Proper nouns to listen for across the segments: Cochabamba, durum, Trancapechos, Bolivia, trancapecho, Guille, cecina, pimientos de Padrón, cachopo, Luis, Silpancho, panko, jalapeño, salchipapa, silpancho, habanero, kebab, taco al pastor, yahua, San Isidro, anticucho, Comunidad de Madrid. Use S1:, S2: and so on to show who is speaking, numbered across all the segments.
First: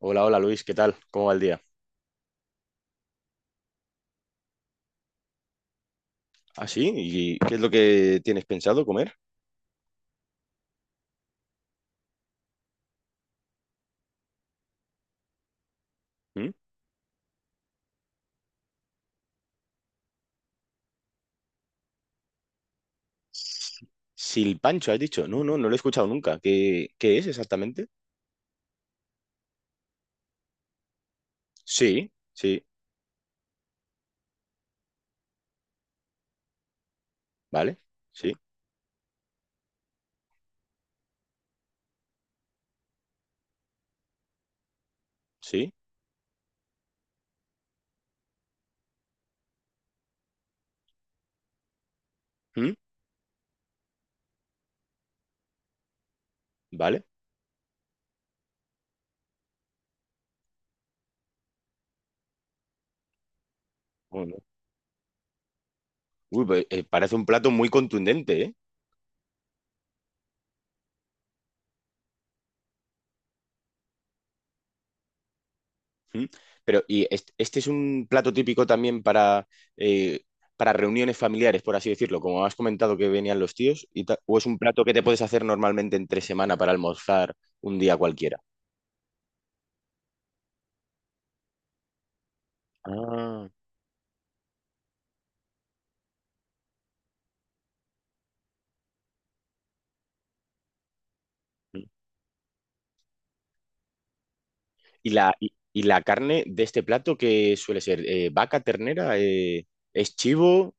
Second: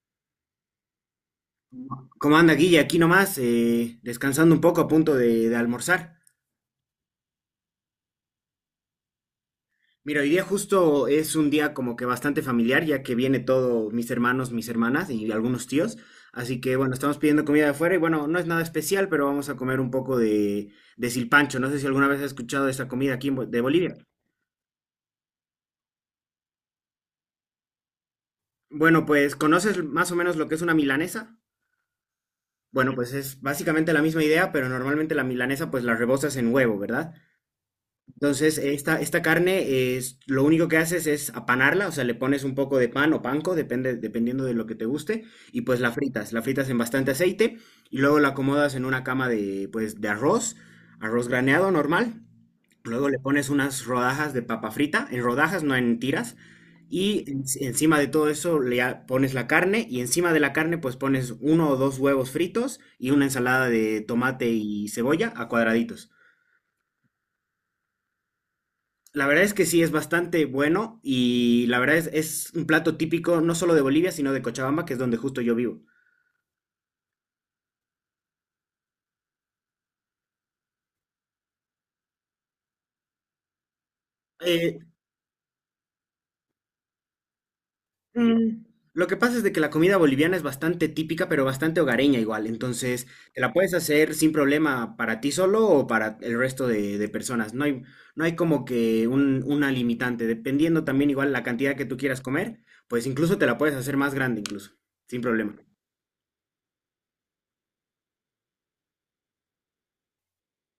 S1: Hola, hola Luis, ¿qué tal? ¿Cómo va el día?
S2: ¿Cómo anda, Guille? Aquí nomás, descansando un poco a punto de almorzar.
S1: ¿Ah, sí? ¿Y qué es lo que tienes pensado comer?
S2: Mira, hoy día justo es un día como que bastante familiar, ya que viene todo mis hermanos, mis hermanas y algunos tíos.
S1: ¿Mm?
S2: Así que bueno, estamos pidiendo comida de afuera y bueno, no es nada especial, pero vamos a comer un poco de silpancho. No sé si alguna vez has escuchado de esta comida aquí en de Bolivia.
S1: Silpancho, has dicho. No, no, no lo he escuchado nunca. ¿Qué es exactamente?
S2: Bueno, pues ¿conoces más o menos lo que es una milanesa?
S1: Sí, sí,
S2: Bueno, pues es básicamente la misma idea, pero normalmente la milanesa pues la rebozas en huevo, ¿verdad?
S1: vale, sí,
S2: Entonces, esta carne es, lo único que haces es apanarla, o sea, le pones un poco de pan o panko, dependiendo de lo que te guste, y
S1: sí.
S2: pues la fritas en bastante aceite, y luego la acomodas en una cama de, pues, de arroz, arroz graneado normal,
S1: ¿Mm?
S2: luego le pones unas rodajas de papa frita, en rodajas, no en tiras,
S1: Vale.
S2: y encima de todo eso le pones la carne, y encima de la carne pues pones uno o dos huevos fritos y una ensalada de
S1: Oh, no.
S2: tomate y cebolla a cuadraditos.
S1: Uy, pues, parece un plato muy contundente, ¿eh?
S2: La verdad es que sí, es bastante bueno y la verdad es un plato típico no solo de Bolivia, sino de Cochabamba, que es donde justo yo vivo.
S1: ¿Mm? Pero, ¿y este es un plato típico también eh, para reuniones familiares, por así decirlo? Como has comentado que venían los tíos, ¿o es un
S2: Eh,
S1: plato que te puedes hacer normalmente entre semana para almorzar un día cualquiera?
S2: mm, lo que pasa es de que la comida boliviana es bastante típica, pero bastante hogareña igual. Entonces, te
S1: Ah,
S2: la puedes hacer sin problema para ti solo o para el resto de personas. No hay como que una limitante. Dependiendo también igual la cantidad
S1: mm.
S2: que tú quieras comer, pues incluso te la puedes hacer más grande incluso,
S1: ¿Y
S2: sin
S1: la, y,
S2: problema.
S1: y la carne de este plato que suele ser? ¿Vaca, ternera? ¿Es chivo?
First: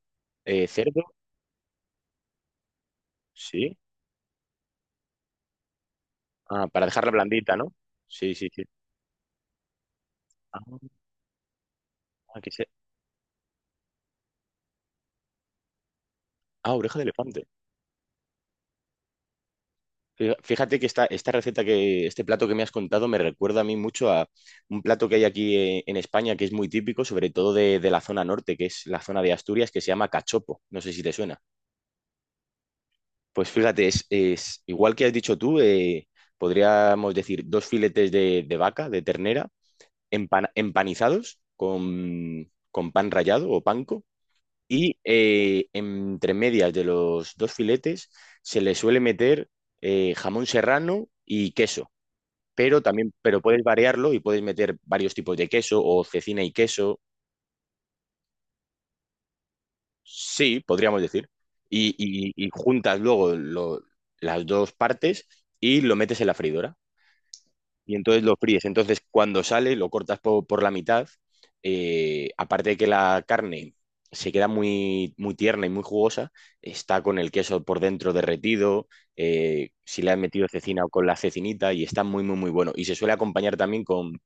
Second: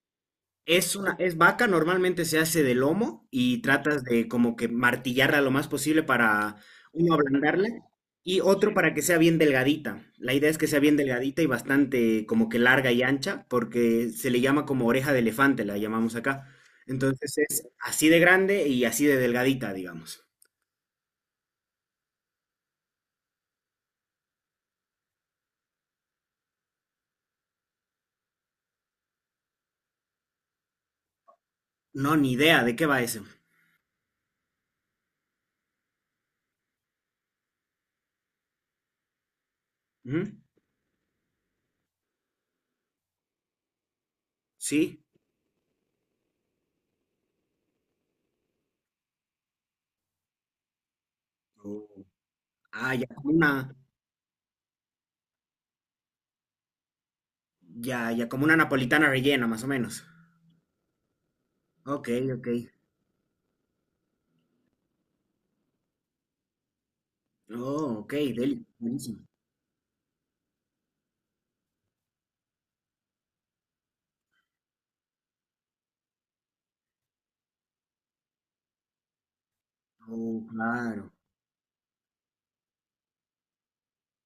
S2: Es
S1: ¿Cerdo?
S2: una, es vaca, normalmente se hace de lomo y
S1: Sí.
S2: tratas de como que martillarla lo más posible para
S1: Ah, para dejarla
S2: uno
S1: blandita,
S2: ablandarla
S1: ¿no? Sí,
S2: y
S1: sí, sí.
S2: otro para que sea bien delgadita. La idea es
S1: Ah,
S2: que sea bien delgadita y bastante
S1: ah,
S2: como que larga y ancha porque se le llama como oreja de elefante, la llamamos acá.
S1: ah, oreja de
S2: Entonces
S1: elefante.
S2: es así de grande y así de delgadita, digamos.
S1: Fíjate que esta receta que, este plato que me has contado me recuerda a mí mucho a un plato que hay aquí, en España, que es muy típico, sobre todo de la zona norte, que es la zona de Asturias, que se llama cachopo. No sé si te suena.
S2: No, ni idea de qué va eso.
S1: Pues fíjate, es igual que has dicho tú. Podríamos decir dos filetes de vaca, de ternera,
S2: Ujú.
S1: empanizados con pan rallado o panko. Y
S2: ¿Sí?
S1: entre medias de los dos filetes se le suele meter, jamón serrano y queso.
S2: Oh.
S1: Pero
S2: Ah, ya
S1: también,
S2: como
S1: pero puedes
S2: una,
S1: variarlo y puedes meter varios tipos de queso o cecina y queso.
S2: ya, ya como una napolitana rellena, más o menos.
S1: Sí, podríamos decir. Y,
S2: Ok,
S1: y-
S2: ok.
S1: y juntas luego las dos partes y lo metes en la freidora. Y
S2: Oh, ok,
S1: entonces lo fríes.
S2: Delhi,
S1: Entonces,
S2: buenísimo.
S1: cuando sale, lo cortas por la mitad. Aparte de que la carne se queda muy, muy tierna y muy jugosa, está con el queso por dentro derretido, si le han
S2: Oh,
S1: metido cecina, o con
S2: claro.
S1: la cecinita, y está muy, muy, muy bueno. Y se suele acompañar también con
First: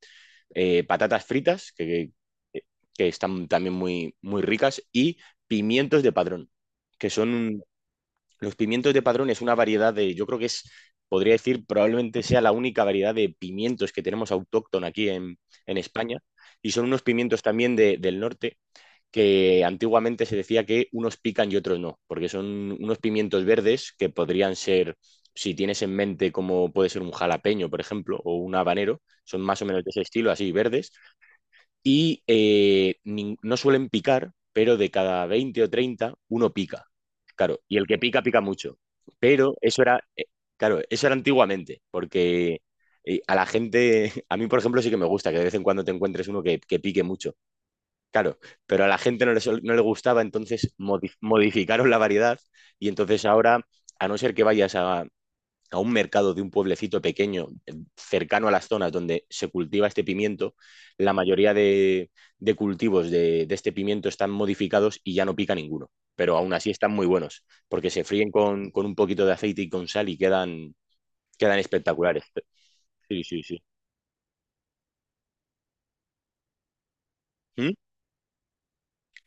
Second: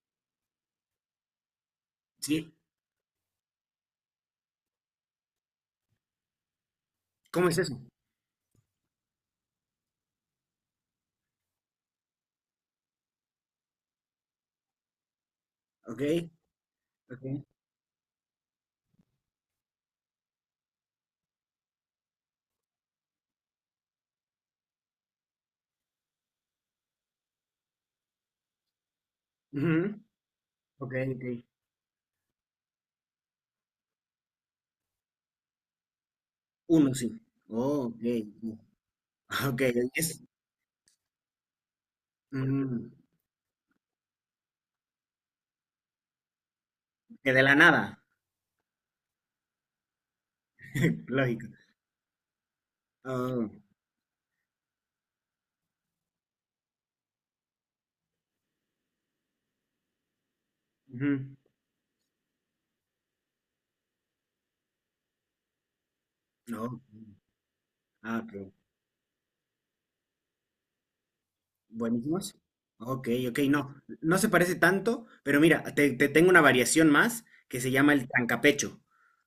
S1: patatas fritas, que,
S2: Sí,
S1: que están también muy, muy ricas, y pimientos de padrón, que
S2: ¿cómo es
S1: son...
S2: eso?
S1: Los pimientos de Padrón es una variedad de, yo creo que es, podría decir, probablemente sea la única variedad de pimientos que tenemos autóctona aquí en España.
S2: Ok,
S1: Y son unos pimientos
S2: ok,
S1: también del norte, que antiguamente se decía que unos pican y otros no, porque son unos pimientos verdes que podrían ser, si tienes en mente como puede ser un jalapeño, por ejemplo, o un habanero, son más o menos de
S2: ujú.
S1: ese estilo, así verdes,
S2: Ok, ok.
S1: y no suelen picar, pero de cada 20 o 30 uno pica.
S2: Uno, sí.
S1: Claro, y el
S2: Oh,
S1: que
S2: ok,
S1: pica, pica
S2: sí.
S1: mucho. Pero
S2: Ok,
S1: eso era,
S2: es,
S1: claro, eso era antiguamente, porque
S2: ujú,
S1: a la gente, a mí por ejemplo sí que me gusta que de vez en cuando te encuentres uno que pique
S2: que
S1: mucho,
S2: de la nada.
S1: claro, pero a la gente no le, no le gustaba, entonces
S2: Lógico.
S1: modificaron la variedad y entonces
S2: Oh,
S1: ahora, a no ser que vayas a un mercado de un pueblecito pequeño, cercano a las zonas donde se cultiva este pimiento, la
S2: ujú,
S1: mayoría de, cultivos de este pimiento están modificados y ya no pica ninguno, pero aún así
S2: no.
S1: están muy buenos, porque se
S2: Ah,
S1: fríen
S2: ok.
S1: con un poquito de aceite y con sal y quedan, quedan espectaculares.
S2: Buenísimos. Ok,
S1: Sí,
S2: ok,
S1: sí, sí.
S2: no. No se parece tanto, pero mira, te tengo una variación más que se
S1: ¿Mm?
S2: llama el trancapecho.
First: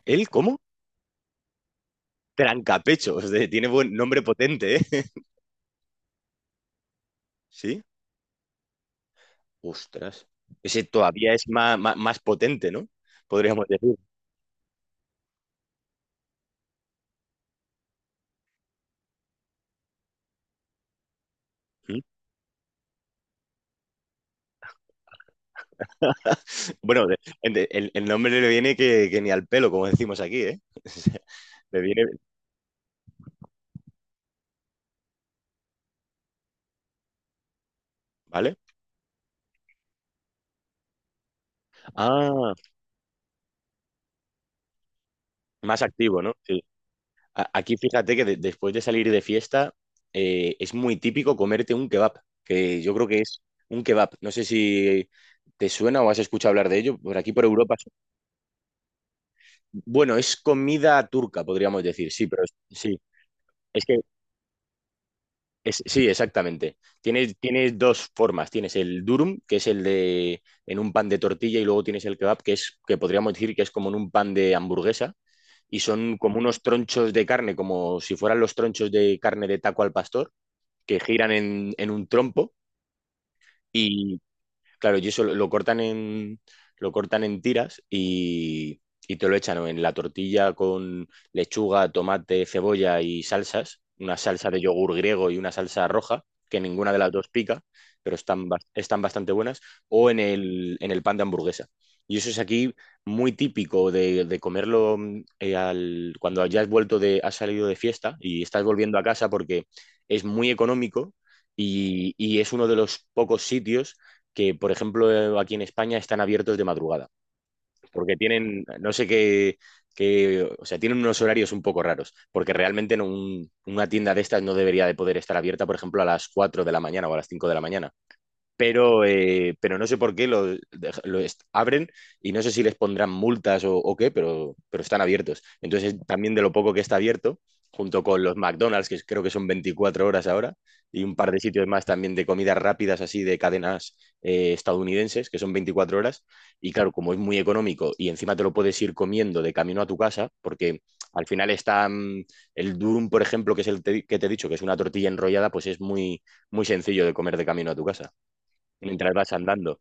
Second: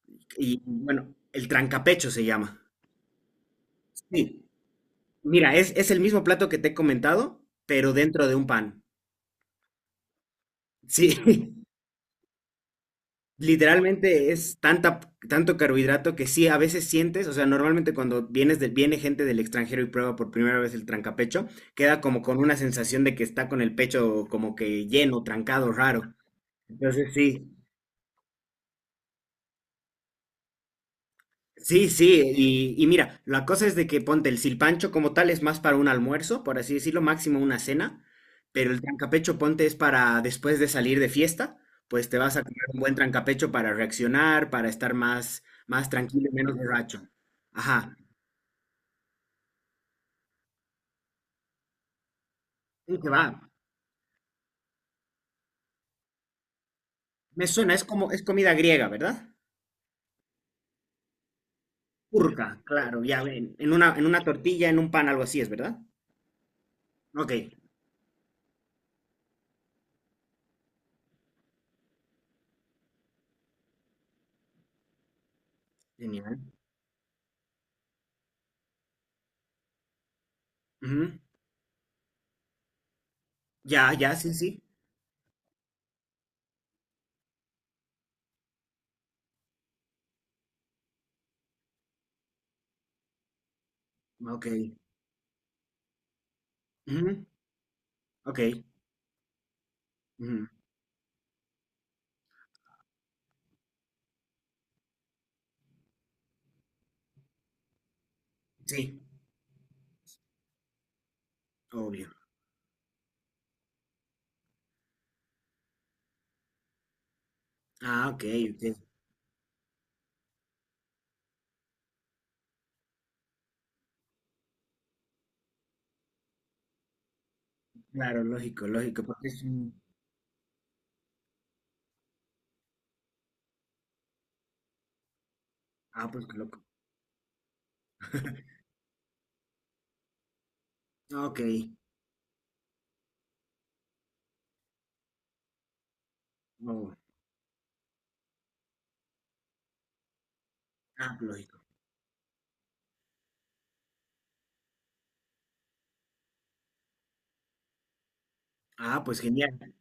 S1: ¿El cómo?
S2: Y bueno, el trancapecho se llama.
S1: Trancapechos, de, tiene buen nombre
S2: Sí,
S1: potente, ¿eh?
S2: mira, es el mismo plato que te he comentado,
S1: Sí,
S2: pero dentro de un pan.
S1: ostras. Ese
S2: Sí,
S1: todavía es más, más, más potente, ¿no? Podríamos decir.
S2: literalmente es tanta, tanto carbohidrato que sí, a veces sientes, o sea, normalmente cuando vienes del viene gente del extranjero y prueba por primera vez el trancapecho,
S1: ¿Mm?
S2: queda como con una sensación de que está con el pecho como que lleno, trancado, raro.
S1: Bueno,
S2: Entonces
S1: de-
S2: sí,
S1: de- el, el nombre le viene que ni al pelo, como decimos aquí, ¿eh? O sea. Le
S2: sí,
S1: viene,
S2: sí, y mira, la cosa es de que ponte el silpancho como tal es más para un almuerzo, por así decirlo, máximo una cena,
S1: ¿vale?
S2: pero el trancapecho ponte es para después de salir de fiesta, pues te vas a
S1: Ah,
S2: comer un buen trancapecho para reaccionar, para estar más,
S1: más
S2: más
S1: activo,
S2: tranquilo
S1: ¿no?
S2: y menos
S1: Sí.
S2: borracho.
S1: Aquí
S2: Ajá,
S1: fíjate que después de salir de fiesta, es muy típico comerte un kebab, que yo
S2: ¿y
S1: creo
S2: qué
S1: que
S2: va?
S1: es un kebab. No sé si te suena o has escuchado hablar de ello. Por aquí, por
S2: Me suena,
S1: Europa.
S2: es
S1: Sí.
S2: como, es comida griega, ¿verdad?
S1: Bueno, es comida turca, podríamos decir, sí, pero
S2: Turca,
S1: sí.
S2: claro, ya ven,
S1: Es que
S2: en una tortilla, en un pan, algo así es, ¿verdad?
S1: Sí, exactamente.
S2: Ok,
S1: Tienes, tienes dos formas. Tienes el durum, que es el de en un pan de tortilla, y luego tienes el kebab, que es que podríamos decir que es como en un pan de hamburguesa, y son como
S2: genial.
S1: unos tronchos de carne, como si fueran los tronchos de carne de taco al pastor, que
S2: Ujú.
S1: giran en un trompo.
S2: Ya, ya, sí, sí.
S1: Claro, y eso lo cortan en, lo cortan en tiras y te lo echan o en la tortilla con lechuga, tomate, cebolla y salsas, una
S2: Ok,
S1: salsa de yogur griego y una salsa roja, que ninguna de las
S2: ujú.
S1: dos pica, pero
S2: Ok,
S1: están, están bastante buenas, o
S2: ujú.
S1: en el pan de hamburguesa. Y eso es aquí muy típico de comerlo, cuando ya has vuelto de, has salido de fiesta y estás volviendo
S2: Sí,
S1: a casa, porque es muy económico
S2: obvio.
S1: y es uno de los pocos sitios que, por ejemplo, aquí en España están abiertos de madrugada,
S2: Ah,
S1: porque
S2: ok,
S1: tienen,
S2: ok.
S1: no sé qué, o sea, tienen unos horarios un poco raros, porque realmente en una tienda de estas no debería de poder estar abierta, por ejemplo, a las 4 de la mañana o a las 5 de la mañana,
S2: Claro, lógico, lógico, porque es un...
S1: pero no sé por qué lo, abren y no sé si les pondrán multas o qué, pero están abiertos. Entonces,
S2: Ah, pues
S1: también
S2: qué
S1: de lo
S2: loco.
S1: poco que está abierto, junto con los McDonald's, que creo que son 24 horas ahora, y un par
S2: Ok.
S1: de sitios más también de comidas rápidas así de cadenas, estadounidenses, que son 24 horas, y claro,
S2: Oh,
S1: como es muy económico y encima te lo puedes ir comiendo de camino a tu casa, porque
S2: ah,
S1: al final
S2: lógico.
S1: está, el durum, por ejemplo, que es el que te he dicho, que es una tortilla enrollada, pues es muy, muy sencillo de comer de camino a tu casa
S2: Ah,
S1: mientras
S2: pues
S1: vas
S2: genial.
S1: andando.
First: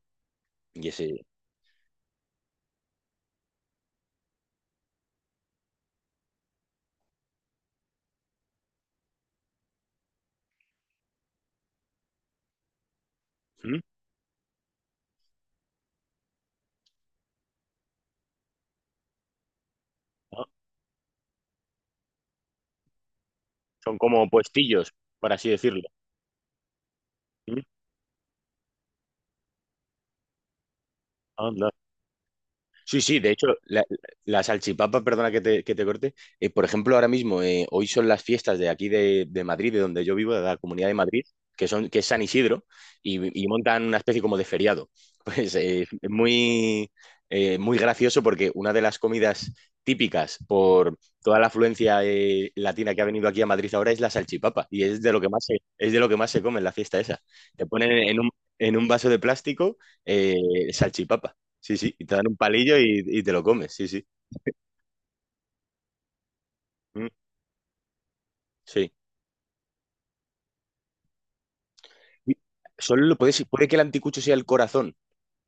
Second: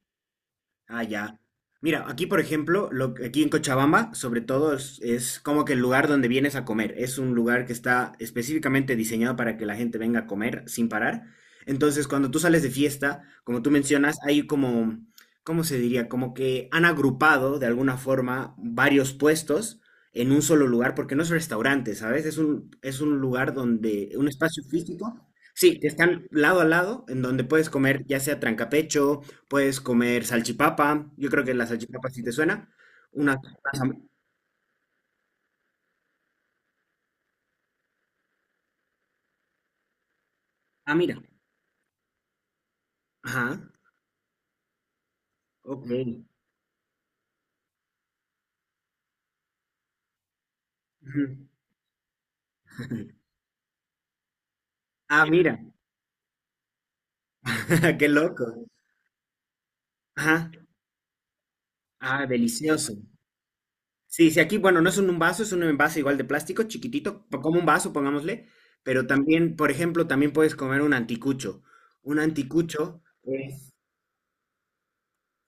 S1: Y
S2: Ah,
S1: ese...
S2: ya. Mira, aquí por ejemplo, aquí en Cochabamba, sobre todo, es como que el lugar donde vienes a comer. Es un lugar que está específicamente diseñado para que la gente venga a comer sin parar. Entonces, cuando tú sales de fiesta, como tú
S1: ¿Mm?
S2: mencionas, hay como, ¿cómo se diría? Como que han agrupado de alguna forma varios puestos en un
S1: Ah,
S2: solo lugar, porque no es restaurante, ¿sabes? Es un lugar
S1: son
S2: donde, un
S1: como
S2: espacio
S1: puestillos,
S2: físico,
S1: por así
S2: sí, que
S1: decirlo.
S2: están lado a lado, en donde
S1: ¿Mm?
S2: puedes comer ya sea trancapecho. Puedes comer salchipapa. Yo creo que la
S1: Anda.
S2: salchipapa sí te suena.
S1: Sí, sí, de
S2: Una,
S1: hecho,
S2: unas
S1: la,
S2: ham-
S1: la salchipapa, perdona que te corte. Por ejemplo, ahora mismo, hoy son las fiestas de aquí de Madrid, de donde yo vivo, de la Comunidad de
S2: ah,
S1: Madrid,
S2: mira.
S1: que son, que es San Isidro, y
S2: Ajá.
S1: montan una especie como de feriado. Pues
S2: Ok.
S1: es muy, muy gracioso porque una de las comidas típicas por toda
S2: Ujú.
S1: la afluencia, latina que ha venido aquí a Madrid ahora es la salchipapa, y es de lo
S2: Ah,
S1: que más se,
S2: mira.
S1: es de lo que más se come en la fiesta esa. Te ponen
S2: Qué loco.
S1: en un vaso de plástico, eh,
S2: Ajá.
S1: salchipapa. Sí, sí, y te
S2: Ah,
S1: dan un palillo
S2: delicioso.
S1: y te lo comes, sí, sí.
S2: Sí, sí, aquí, bueno, no un vaso, es un envase igual de plástico,
S1: Mm,
S2: chiquitito, como un vaso, pongámosle,
S1: sí.
S2: pero también, por ejemplo, también puedes comer un anticucho. Un
S1: Y...
S2: anticucho
S1: Solo lo puedes, puede
S2: es
S1: que el anticucho sea el corazón.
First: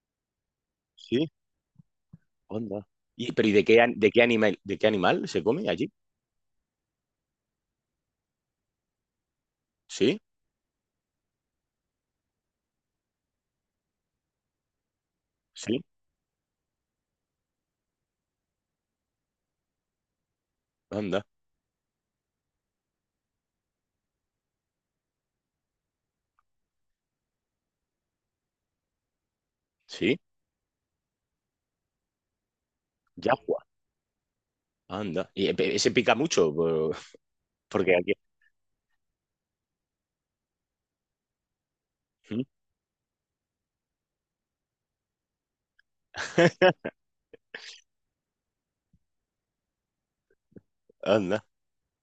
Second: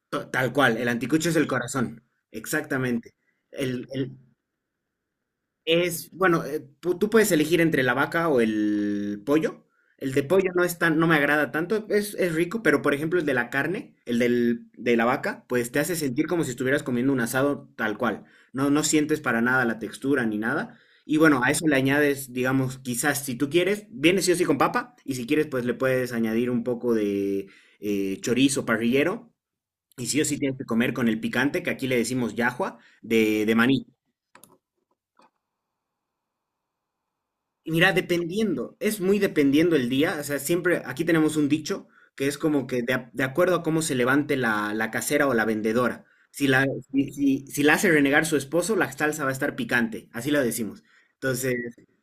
S2: tal cual, el
S1: Sí,
S2: anticucho es el corazón,
S1: onda.
S2: exactamente.
S1: Y pero, ¿y de qué,
S2: el el-
S1: de qué animal se come allí?
S2: Es, bueno, tú puedes elegir entre la vaca o el pollo. El
S1: Sí,
S2: de pollo no es tan, no me agrada tanto, es rico, pero por ejemplo el de la carne, de la vaca, pues te
S1: sí,
S2: hace sentir como si estuvieras comiendo un asado tal cual. No, no sientes para nada la textura ni nada. Y
S1: anda,
S2: bueno, a eso le añades, digamos, quizás si tú quieres, viene sí o sí con papa, y si quieres, pues le puedes añadir un poco de chorizo parrillero, y
S1: sí,
S2: sí o sí tienes que comer con el picante, que aquí le decimos yahua, de
S1: yagua,
S2: maní.
S1: anda. Y ese pica mucho,
S2: Mira,
S1: porque aquí...
S2: dependiendo, es muy dependiendo el día, o sea, siempre aquí tenemos un dicho que es
S1: Mm.
S2: como que de, de acuerdo a cómo se levante la casera o la vendedora. Si la, si la hace renegar su esposo, la salsa va a estar picante, así lo decimos.
S1: Anda.
S2: Entonces,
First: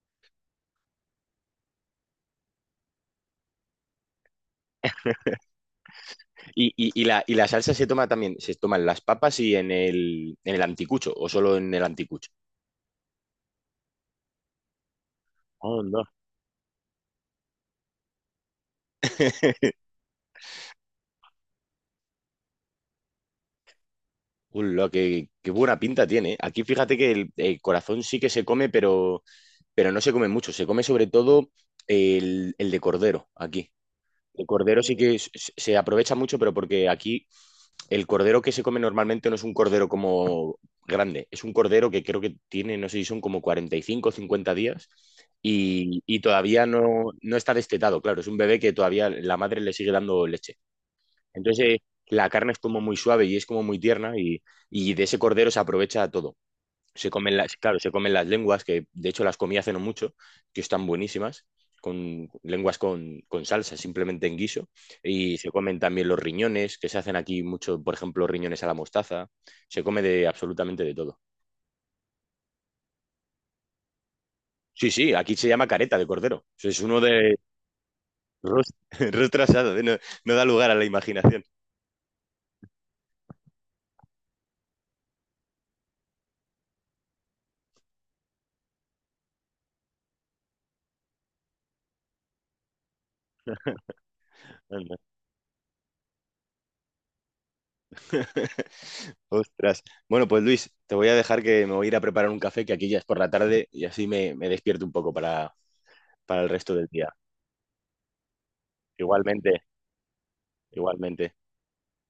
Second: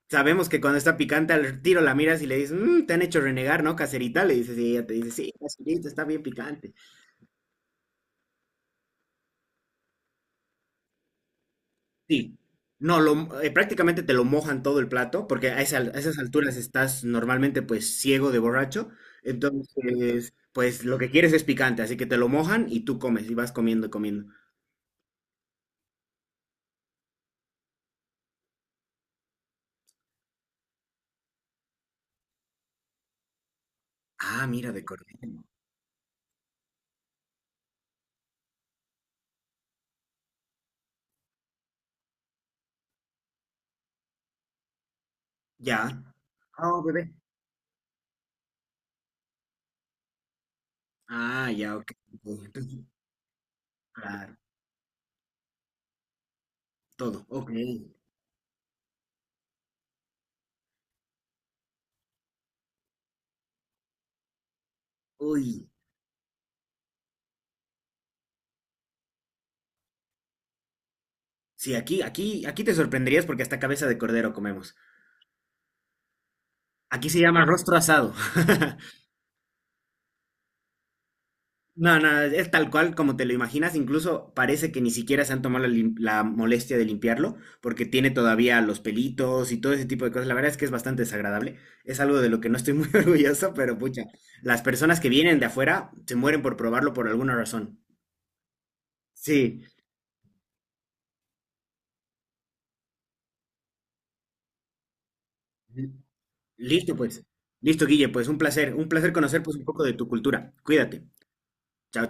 S2: sabemos que cuando está picante al tiro la miras y le dices, "Mm, te han hecho renegar, ¿no, caserita?" Le dices, y ella te dice, sí, caserita, está bien
S1: Y,
S2: picante.
S1: y- y la, y la salsa se toma también, se toman las papas y en el anticucho, o solo en el anticucho.
S2: Sí. No, lo, prácticamente te lo mojan todo el plato, porque a, a
S1: Anda.
S2: esas alturas estás normalmente pues ciego de borracho. Entonces, pues lo que quieres es picante, así que te lo mojan y tú comes y vas comiendo y comiendo.
S1: Lo que, qué buena pinta tiene. Aquí fíjate que el corazón sí que se come, pero no se come mucho. Se come sobre todo el de cordero aquí. El
S2: Ah, mira,
S1: cordero
S2: de
S1: sí que
S2: cordero.
S1: se aprovecha mucho, pero porque aquí el cordero que se come normalmente no es un cordero como grande. Es un cordero que creo que tiene, no sé si son como 45 o 50 días,
S2: Ya.
S1: y todavía
S2: Ah, oh,
S1: no,
S2: bebé.
S1: no está destetado. Claro, es un bebé que todavía la madre le sigue dando leche.
S2: Ah,
S1: Entonces,
S2: ya, ok.
S1: la
S2: Ok,
S1: carne es
S2: entonces,
S1: como muy suave y es como muy tierna,
S2: claro,
S1: y de ese cordero se aprovecha todo. Se
S2: todo.
S1: comen
S2: Ok.
S1: las, claro, se comen las lenguas, que de hecho las comí hace no mucho, que están buenísimas, con lenguas con salsa, simplemente en guiso. Y se
S2: Uy.
S1: comen también los riñones, que se hacen aquí mucho, por ejemplo, riñones a la mostaza. Se come de absolutamente de todo.
S2: Sí, aquí, aquí, aquí te sorprenderías porque hasta cabeza de cordero comemos.
S1: Sí, sí, aquí se llama careta de cordero. Eso es uno
S2: Aquí se
S1: de...
S2: llama rostro asado.
S1: Rostro, rostro asado, ¿eh? No, no da lugar a la imaginación.
S2: No, no, es tal cual como te lo imaginas, incluso parece que ni siquiera se han tomado la molestia de limpiarlo, porque tiene todavía los pelitos y todo ese tipo de cosas. La verdad es que es bastante desagradable, es algo de lo que no estoy muy orgulloso, pero pucha, las
S1: Anda.
S2: personas que vienen de afuera se mueren por probarlo por alguna razón. Sí.
S1: Ostras. Bueno, pues Luis, te voy a dejar, que me voy a ir a preparar un café, que aquí ya es por la tarde y así me, me despierto un poco
S2: Ujú.
S1: para el resto del
S2: Listo
S1: día.
S2: pues, listo Guille, pues un placer conocer pues
S1: Igualmente,
S2: un poco de tu cultura. Cuídate,
S1: igualmente.
S2: chao.